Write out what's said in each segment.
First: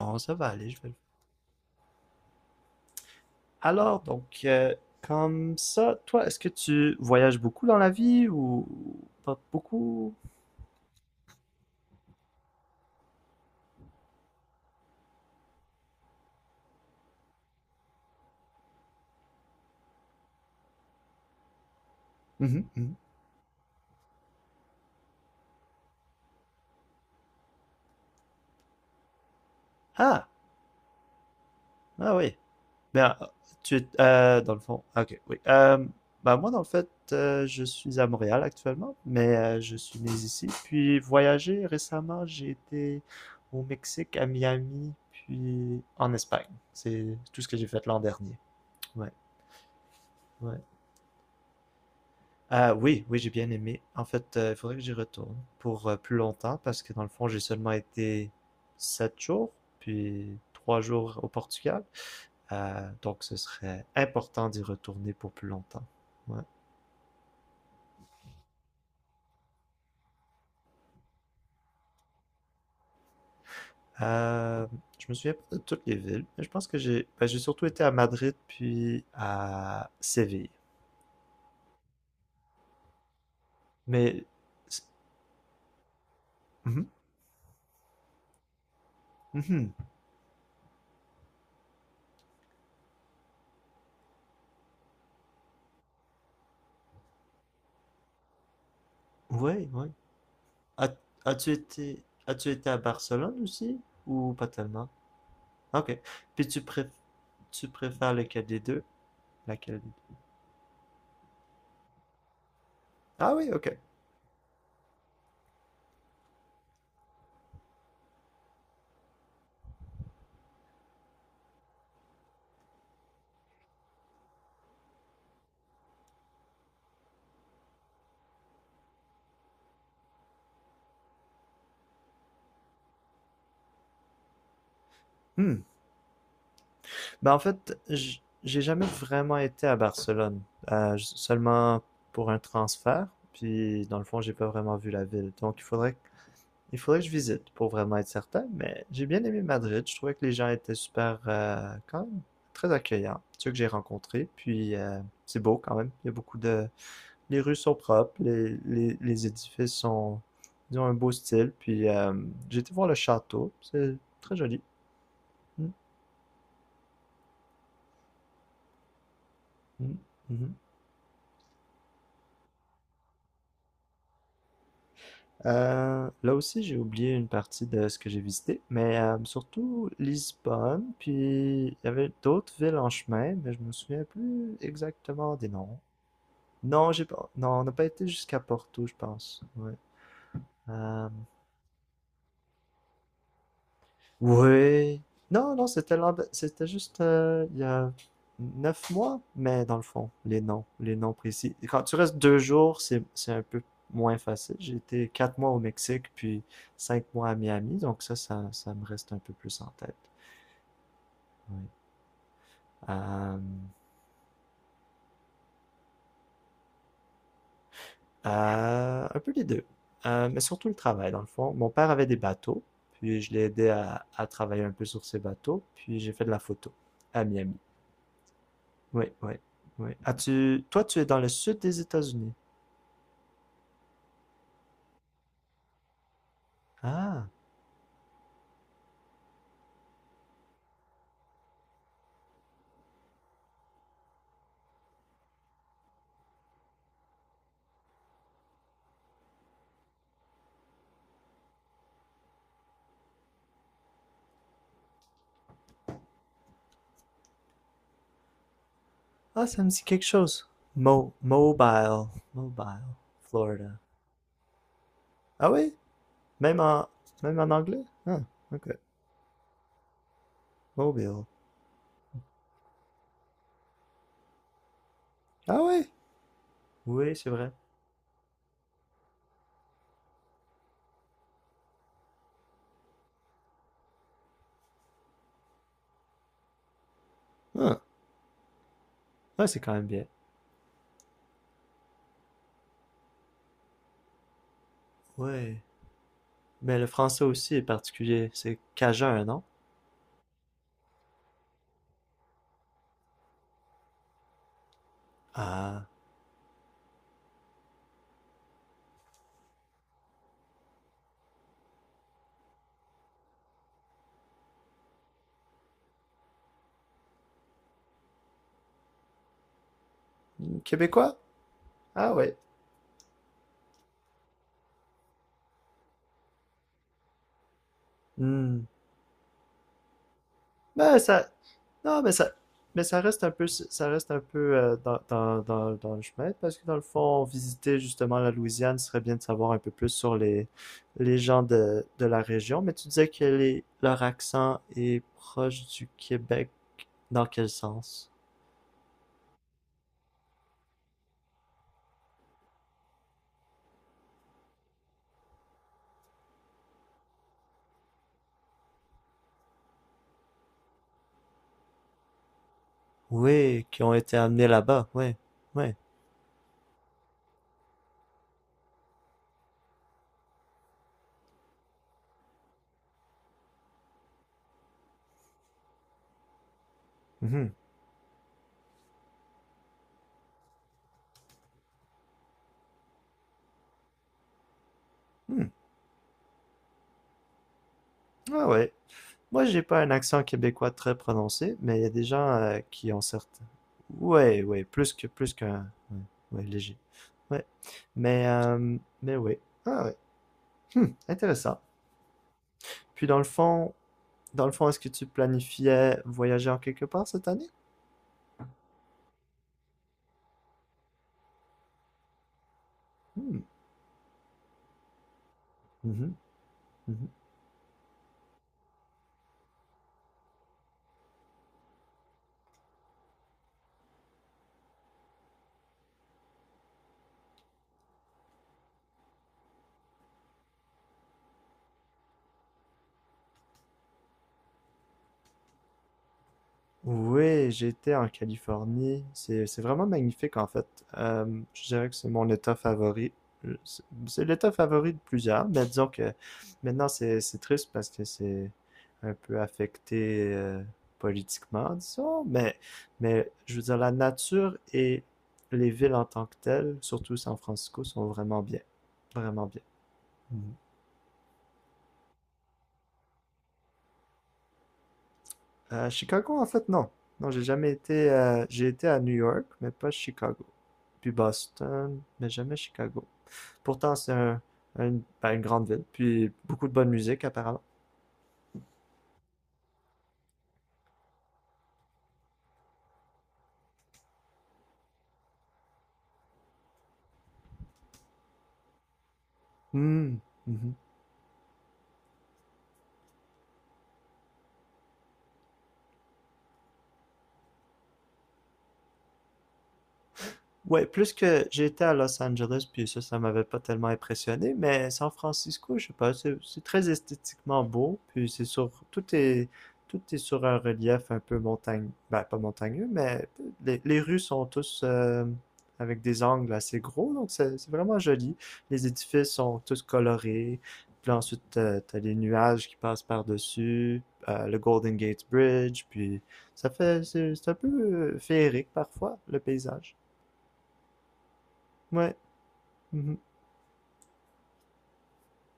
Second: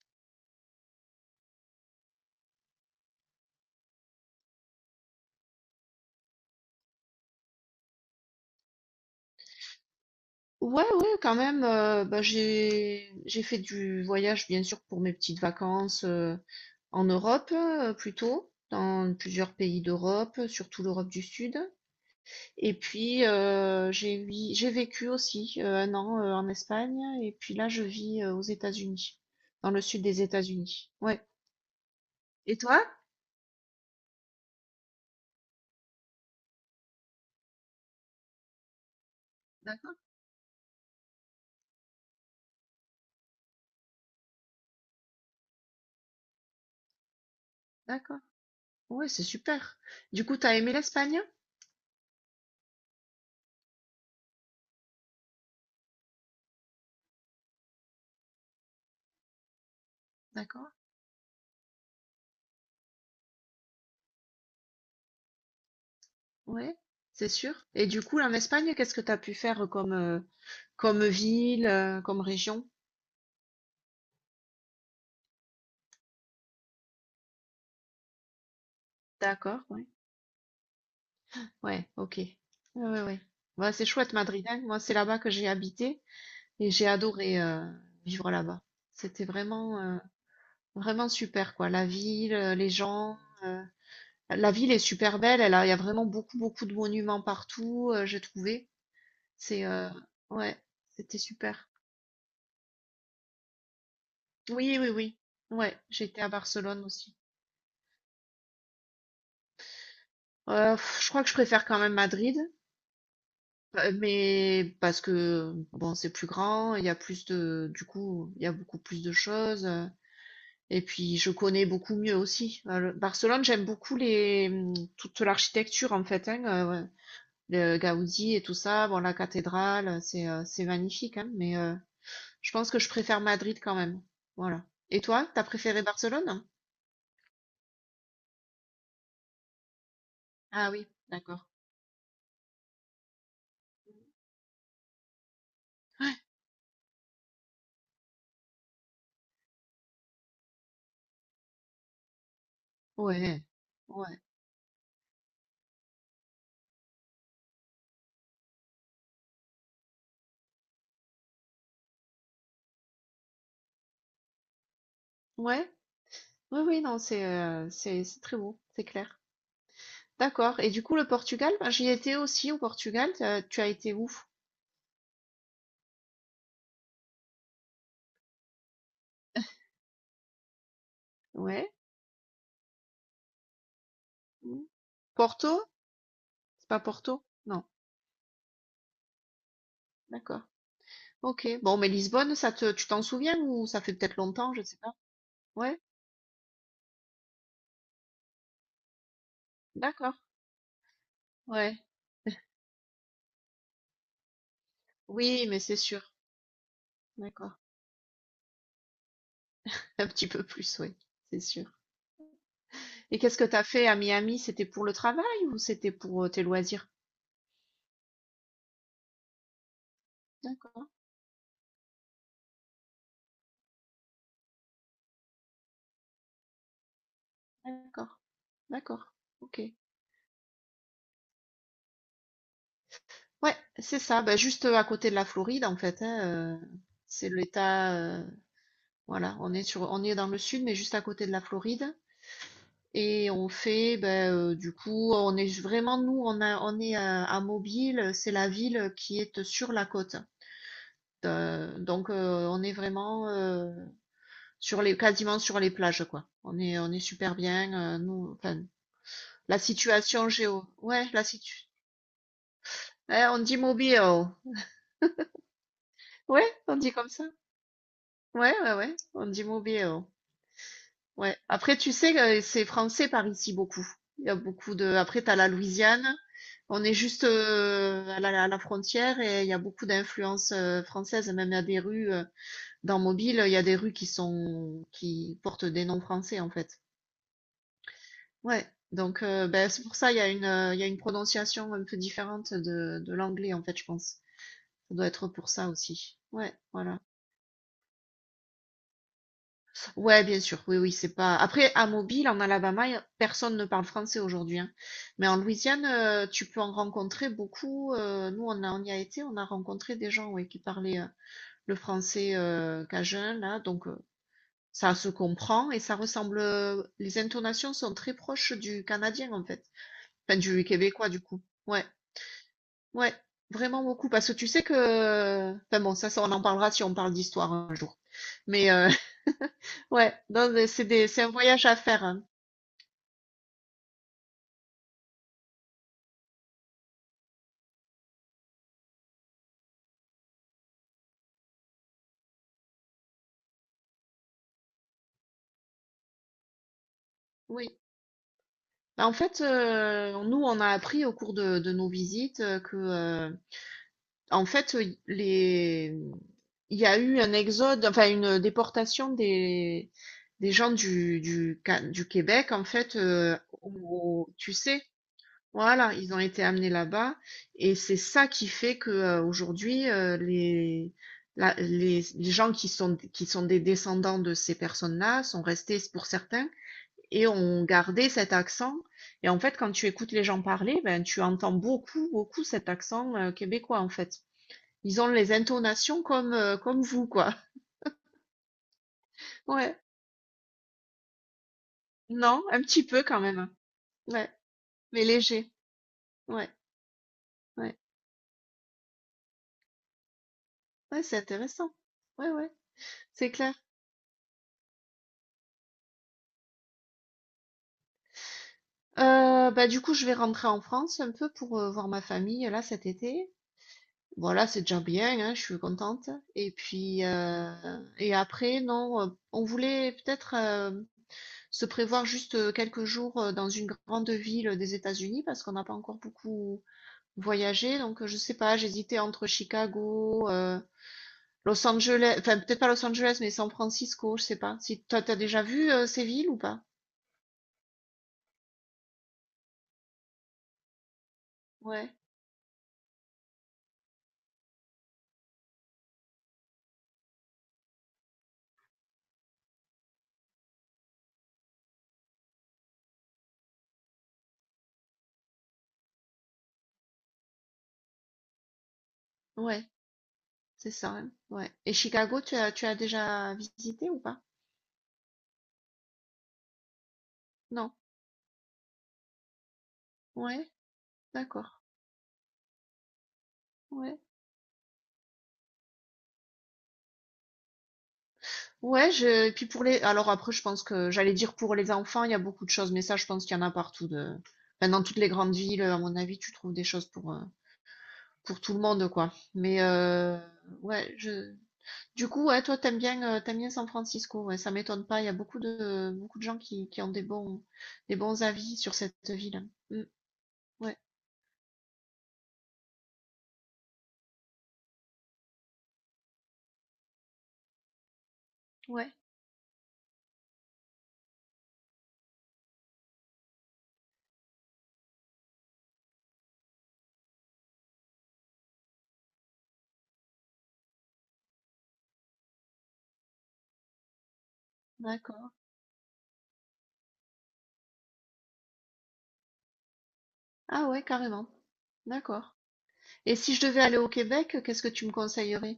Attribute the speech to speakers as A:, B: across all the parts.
A: Bon ça va aller, je vais le faire. Alors, donc, comme ça, toi, est-ce que tu voyages beaucoup dans la vie ou pas beaucoup?
B: Ouais, ouais, quand même. Bah, j'ai fait du voyage, bien sûr, pour mes petites vacances en Europe, plutôt, dans plusieurs pays d'Europe, surtout l'Europe du Sud.
A: Mhm,
B: Et
A: mhm.
B: puis j'ai vécu aussi un an en Espagne. Et puis là, je vis aux États-Unis, dans le sud des
A: Ah,
B: États-Unis. Ouais.
A: ah oui.
B: Et toi?
A: Ben, tu es, dans le fond, ah, ok, oui. Ben moi, dans le fait, je suis à Montréal actuellement, mais je
B: D'accord,
A: suis né ici. Puis voyager récemment, j'ai été au Mexique, à Miami, puis en Espagne. C'est tout ce que j'ai fait l'an
B: d'accord.
A: dernier.
B: Ouais,
A: Ouais,
B: c'est super. Du coup, t'as
A: ouais.
B: aimé l'Espagne?
A: Ah oui, oui, j'ai bien aimé. En fait, il faudrait que j'y retourne pour plus longtemps parce que dans le fond, j'ai seulement été 7 jours, puis
B: D'accord.
A: 3 jours au Portugal. Donc, ce serait important d'y retourner pour plus longtemps. Ouais.
B: Ouais, c'est sûr. Et du coup, en Espagne, qu'est-ce que t'as pu faire comme comme ville, comme région?
A: Euh, je me souviens pas de toutes les villes, mais je pense que j'ai ben, j'ai surtout été à Madrid puis
B: D'accord, ouais.
A: à Séville.
B: Ouais, OK. Ouais, ouais, ouais. Bah, c'est chouette
A: Mais
B: Madrid, hein. Moi, c'est là-bas que j'ai habité et
A: mhm,
B: j'ai adoré, vivre là-bas. C'était
A: mhm,
B: vraiment, vraiment super quoi. La ville, les gens, heu, la ville est super belle, elle a il y a vraiment beaucoup, beaucoup de monuments partout, j'ai trouvé. C'est,
A: ouais, ouais.
B: ouais,
A: As,
B: c'était super.
A: as-tu été à Barcelone aussi ou pas
B: Oui, oui,
A: tellement?
B: oui. Ouais,
A: Ok.
B: j'ai été à
A: Puis tu
B: Barcelone
A: préf-
B: aussi.
A: tu préfères lequel des deux? Laquelle des deux?
B: Je crois que je préfère quand même Madrid.
A: Ah oui, ok.
B: Mais parce que bon, c'est plus grand, il y a plus de du coup, il y a beaucoup plus de choses, et puis je connais beaucoup mieux aussi. Le Barcelone, j'aime beaucoup les, toute l'architecture en fait, hein, heu, le Gaudi et tout ça. Bon, la cathédrale, c'est magnifique, hein, je pense que je préfère Madrid quand même. Voilà. Et toi, t'as
A: Hmm.
B: préféré Barcelone?
A: Ben, en fait, j'ai jamais vraiment été à Barcelone.
B: Ah oui, d'accord.
A: Seulement pour un transfert. Puis, dans le fond, j'ai pas vraiment vu la ville. Donc, il faudrait,
B: Ouais.
A: il faudrait que je visite pour vraiment être certain. Mais j'ai bien aimé Madrid. Je trouvais que les gens étaient super, quand même, très accueillants,
B: Ouais.
A: ceux que j'ai
B: Ouais.
A: rencontrés. Puis, c'est beau quand même. Il y a beaucoup de, Les rues sont propres, les édifices sont, ils ont un beau style. Puis, j'ai été voir le château. C'est très joli. Mm,
B: Ouais. Oui, oui, non, c'est très beau, c'est clair.
A: mm, mhm.
B: D'accord et du coup, le Portugal, ben, j'y étais aussi au Portugal, tu as été où?
A: Là aussi, j'ai oublié une partie de ce que j'ai visité, mais surtout Lisbonne, puis
B: Ouais.
A: il y avait d'autres villes en chemin, mais je me souviens plus
B: Mmh.
A: exactement des
B: Porto?
A: noms.
B: C'est pas
A: Non, j'ai
B: Porto?
A: pas, non, on
B: Non.
A: n'a pas été jusqu'à Porto, je pense. Ouais.
B: D'accord.
A: Euh,
B: OK. Bon, mais Lisbonne, ça te tu t'en souviens ou ça fait peut-être longtemps, je sais pas.
A: Oui. Non, non,
B: Ouais?
A: c'était juste il y a 9 mois, mais dans le fond,
B: D'accord.
A: les noms précis. Et
B: Ouais.
A: quand tu restes 2 jours, c'est un peu moins facile. J'ai été quatre
B: Oui,
A: mois au
B: mais c'est
A: Mexique,
B: sûr.
A: puis 5 mois à
B: D'accord.
A: Miami, donc ça me reste un peu plus en tête.
B: Un petit peu plus, oui. C'est sûr.
A: Oui.
B: Et qu'est-ce
A: Euh,
B: que t'as fait à Miami? C'était pour le travail ou c'était pour tes loisirs?
A: un peu les deux. Mais surtout le
B: D'accord.
A: travail, dans le fond. Mon père avait des bateaux, puis je l'ai aidé à travailler un peu sur ses bateaux, puis j'ai fait de la photo à Miami.
B: D'accord.
A: Oui,
B: D'accord.
A: oui,
B: OK.
A: oui. Toi, tu es dans le sud des États-Unis.
B: Ouais, c'est ça. Ben, juste à côté de la Floride, en fait, hein,
A: Ah,
B: c'est l'État, voilà, on est dans le sud, mais juste à côté de la Floride. Et on fait, ben, du coup, on est vraiment nous, on est à Mobile, c'est la ville qui est sur la côte. Donc, on est vraiment, sur les quasiment sur les plages, quoi. On est super bien, nous enfin,
A: ah,
B: la
A: ça me dit quelque
B: situation
A: chose.
B: géo ouais,
A: Mo-
B: la situ
A: mobile, mobile,
B: eh, on dit
A: Florida.
B: Mobile.
A: Ah oui?
B: Ouais,
A: Même
B: on
A: en,
B: dit comme ça.
A: anglais? Ah,
B: Ouais,
A: ok.
B: ouais, ouais, on dit Mobile.
A: Mobile.
B: Ouais. Après, tu sais, c'est français par ici beaucoup. Il y a beaucoup de. Après, t'as la
A: Ah oui?
B: Louisiane. On est
A: Oui,
B: juste
A: c'est vrai.
B: à la frontière et il y a beaucoup d'influences françaises. Même il y a des rues dans Mobile, il y a des rues qui portent des noms français en fait.
A: Ah,
B: Ouais. Donc
A: ouais, c'est
B: ben,
A: quand
B: c'est
A: même
B: pour
A: bien.
B: ça il y a une prononciation un peu différente de l'anglais en fait, je pense. Ça doit être pour
A: Oui.
B: ça aussi. Ouais.
A: Mais le
B: Voilà.
A: français aussi est particulier. C'est cajun, non?
B: Ouais, bien sûr. Oui, oui, c'est pas. Après, à Mobile, en Alabama, personne ne parle français aujourd'hui, hein. Mais en Louisiane,
A: Ah.
B: tu peux en rencontrer beaucoup. Nous, on y a été, on a rencontré des gens, ouais, qui parlaient le français cajun, là. Donc, ça se comprend et ça ressemble. Les intonations sont très proches du canadien, en fait. Enfin, du québécois,
A: Québécois?
B: du coup. Ouais,
A: Ah oui.
B: ouais, vraiment beaucoup. Parce que tu sais que. Enfin bon, on en parlera si on parle d'histoire un jour.
A: Hmm.
B: Mais euh, ouais, non, mais
A: Mais
B: c'est
A: ça.
B: un voyage à
A: Non,
B: faire,
A: mais
B: hein.
A: ça. Mais ça reste un peu dans le chemin, parce que dans le fond, visiter justement la Louisiane, ce serait bien de savoir un peu plus sur les gens de la région. Mais tu disais que les, leur accent est proche du Québec. Dans quel
B: Oui.
A: sens?
B: Bah, en fait, nous, on a appris au cours de nos visites en fait, il y a eu un exode, enfin une déportation des gens du Québec, en fait,
A: Oui, qui ont été amenés
B: tu sais,
A: là-bas. Oui, oui.
B: voilà, ils ont été amenés là-bas, et c'est ça qui fait que aujourd'hui, les gens qui sont des descendants de ces personnes-là sont restés, pour certains, et
A: Mhm.
B: on gardait cet accent. Et en fait, quand tu écoutes les gens parler, ben, tu entends beaucoup, beaucoup cet accent québécois, en fait. Ils ont les
A: Hmm.
B: intonations comme, comme vous, quoi.
A: Ah ouais. Moi, j'ai
B: Ouais.
A: pas un accent québécois très prononcé, mais il y a des gens
B: Non, un petit
A: qui ont
B: peu quand
A: certains.
B: même. Ouais.
A: Ouais, ouais, plus
B: Mais
A: que plus
B: léger.
A: qu'un. Ouais, ouais,
B: Ouais.
A: léger. Ouais.
B: Ouais.
A: Mais euh, mais ouais. Ah ouais. Hmm,
B: Ouais, c'est
A: intéressant.
B: intéressant. Ouais, ouais.
A: Puis dans le
B: C'est clair.
A: fond, dans le fond, est-ce que tu planifiais voyager en quelque part cette année?
B: Bah, du coup, je vais rentrer en France un peu pour voir ma famille, là, cet été.
A: Hmm.
B: Voilà, c'est déjà bien, hein, je suis contente.
A: Mhm,
B: Et puis,
A: mhm.
B: et après, non, on voulait peut-être se prévoir juste quelques jours dans une grande ville des États-Unis parce qu'on n'a pas encore beaucoup voyagé. Donc, je sais pas, j'hésitais entre Chicago, Los Angeles, enfin, peut-être pas Los Angeles, mais San Francisco, je sais pas. Si toi, t'as déjà vu ces villes ou pas?
A: Oui, j'étais en Californie. C'est vraiment magnifique en fait. Je dirais
B: Ouais,
A: que c'est mon état favori. C'est l'état favori de plusieurs, mais disons que maintenant c'est triste parce que c'est un peu affecté politiquement, disons. Mais je veux dire la nature et les villes en tant que telles, surtout San Francisco, sont vraiment bien, vraiment bien.
B: ouais, c'est ça, hein, ouais. Et Chicago, tu as déjà visité ou pas?
A: Chicago, en fait, non. Non, j'ai jamais
B: Non,
A: été. J'ai été à New York, mais pas Chicago.
B: ouais,
A: Puis
B: d'accord,
A: Boston, mais jamais Chicago. Pourtant,
B: ouais.
A: c'est ben, une grande ville, puis beaucoup de bonne musique, apparemment.
B: Ouais, je... et puis pour les... Alors après, je pense que j'allais dire pour les enfants, il y a beaucoup de choses, mais ça, je pense qu'il y en a partout. De... Enfin, dans toutes les grandes villes, à mon avis, tu trouves des choses pour tout le monde, quoi.
A: Hmm, mhm.
B: Ouais, je... Du coup, ouais, toi, t'aimes bien San Francisco, ouais, ça m'étonne pas. Il y a beaucoup de gens qui ont des bons avis sur cette ville. Mm, ouais,
A: Ouais, plus que j'étais à Los Angeles, puis ça m'avait pas tellement impressionné, mais San Francisco, je sais pas, c'est très esthétiquement beau, puis
B: ouais,
A: tout est sur un relief un peu montagne, ben pas montagneux, mais les rues sont tous avec des angles assez gros, donc c'est vraiment joli. Les édifices sont tous colorés, puis là, ensuite t'as les nuages qui passent par-dessus, le Golden Gate
B: d'accord.
A: Bridge, puis ça fait, c'est un peu féerique parfois, le paysage.
B: Ah ouais, carrément.
A: Ouais,
B: D'accord. Et
A: mhm.
B: si je devais aller au Québec, qu'est-ce que tu me conseillerais?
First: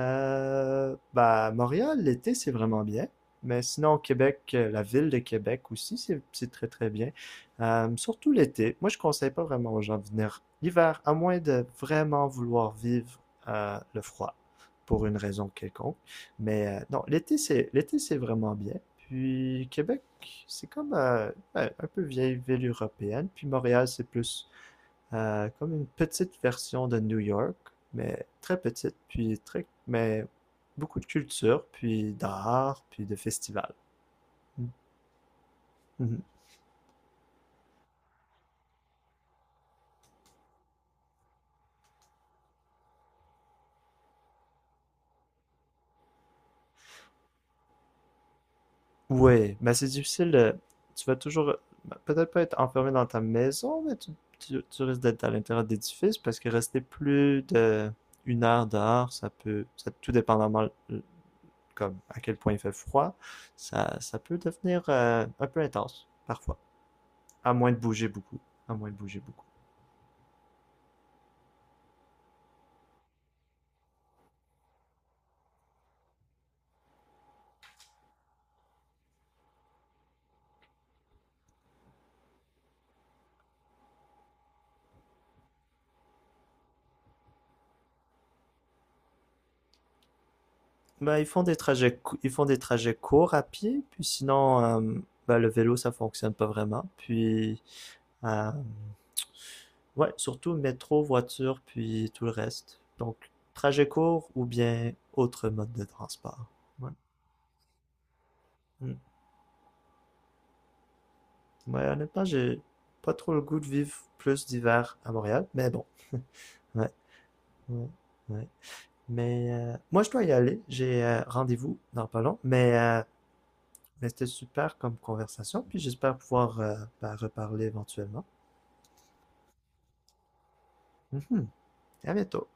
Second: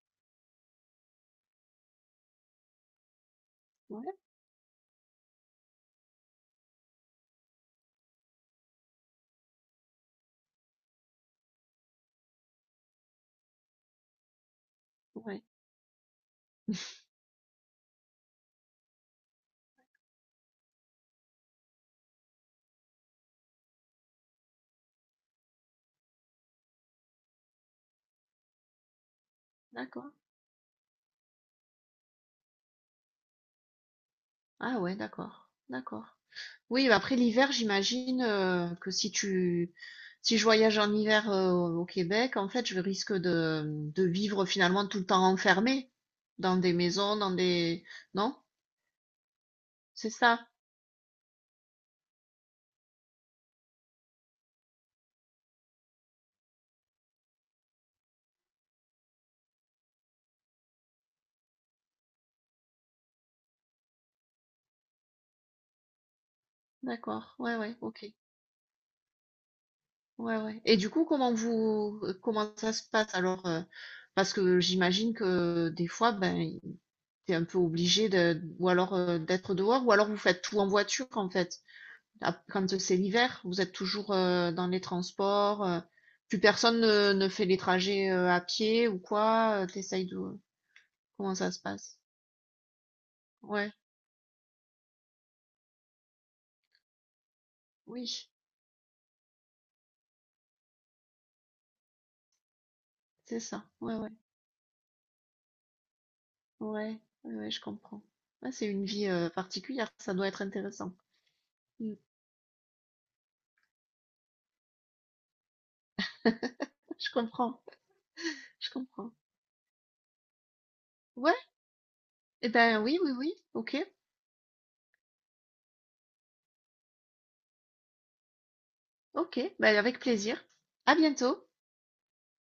A: Bah, Montréal, l'été, c'est vraiment bien. Mais sinon, au
B: Ouais,
A: Québec, la ville de Québec aussi, c'est très très bien. Surtout l'été. Moi, je conseille pas vraiment aux gens de venir l'hiver, à moins de vraiment vouloir vivre le froid pour une
B: ouais,
A: raison quelconque. Mais non, l'été, c'est vraiment bien. Puis Québec, c'est comme ouais, un peu vieille ville européenne. Puis Montréal, c'est plus comme une petite version de New York, mais très petite, puis très,
B: d'accord.
A: mais beaucoup de culture, puis d'art, puis de festivals.
B: Ah ouais, d'accord, d'accord.
A: Mhm.
B: Oui, bah, après l'hiver, j'imagine que si tu si je voyage en hiver au Québec, en fait, de vivre finalement tout le temps enfermé dans des maisons, dans des... Non?
A: Ouais, mais c'est
B: C'est
A: difficile.
B: ça?
A: de- Tu vas toujours, peut-être pas être enfermé dans ta maison, mais tu risques d'être à l'intérieur d'édifices parce que rester plus de 1 heure dehors, ça peut, ça, tout dépendamment comme à quel point il fait froid, ça peut devenir un peu intense parfois,
B: D'accord.
A: à
B: Ouais,
A: moins
B: ouais,
A: de
B: ok.
A: bouger beaucoup, à moins de bouger beaucoup.
B: Ouais, ouais. Et du coup, comment ça se passe alors? Parce que j'imagine que des fois, ben, t'es un peu obligé de ou alors d'être dehors, ou alors vous faites tout en voiture, en fait. Quand c'est l'hiver, vous êtes toujours dans les transports. Plus personne ne fait les trajets à pied ou quoi. T'essayes de...
A: Ben, ils
B: Comment
A: font
B: ça
A: des
B: se
A: trajets,
B: passe?
A: cou- ils font des trajets courts à
B: Ouais,
A: pied, puis sinon, ben, le vélo, ça fonctionne pas vraiment. Puis,
B: oui,
A: euh, ouais, surtout métro, voiture, puis tout le reste. Donc,
B: c'est ça.
A: trajet
B: Ouais, ouais,
A: court ou bien autre mode de transport. Ouais,
B: ouais, ouais, ouais, je comprends. Ouais, c'est une
A: mm.
B: vie particulière. Ça doit être intéressant.
A: Ouais,
B: Mm,
A: honnêtement, j'ai pas trop le goût de vivre plus d'hiver à Montréal, mais bon. Ouais,
B: je comprends,
A: ouais, ouais.
B: je comprends.
A: Mais moi, je dois y aller. J'ai
B: Ouais,
A: rendez-vous dans pas long.
B: eh
A: Mais
B: ben oui, oui, oui. Ok,
A: mais c'était super comme conversation, puis j'espère pouvoir ben, reparler éventuellement.
B: ok. Ben avec plaisir. À bientôt.
A: Mhm. À bientôt.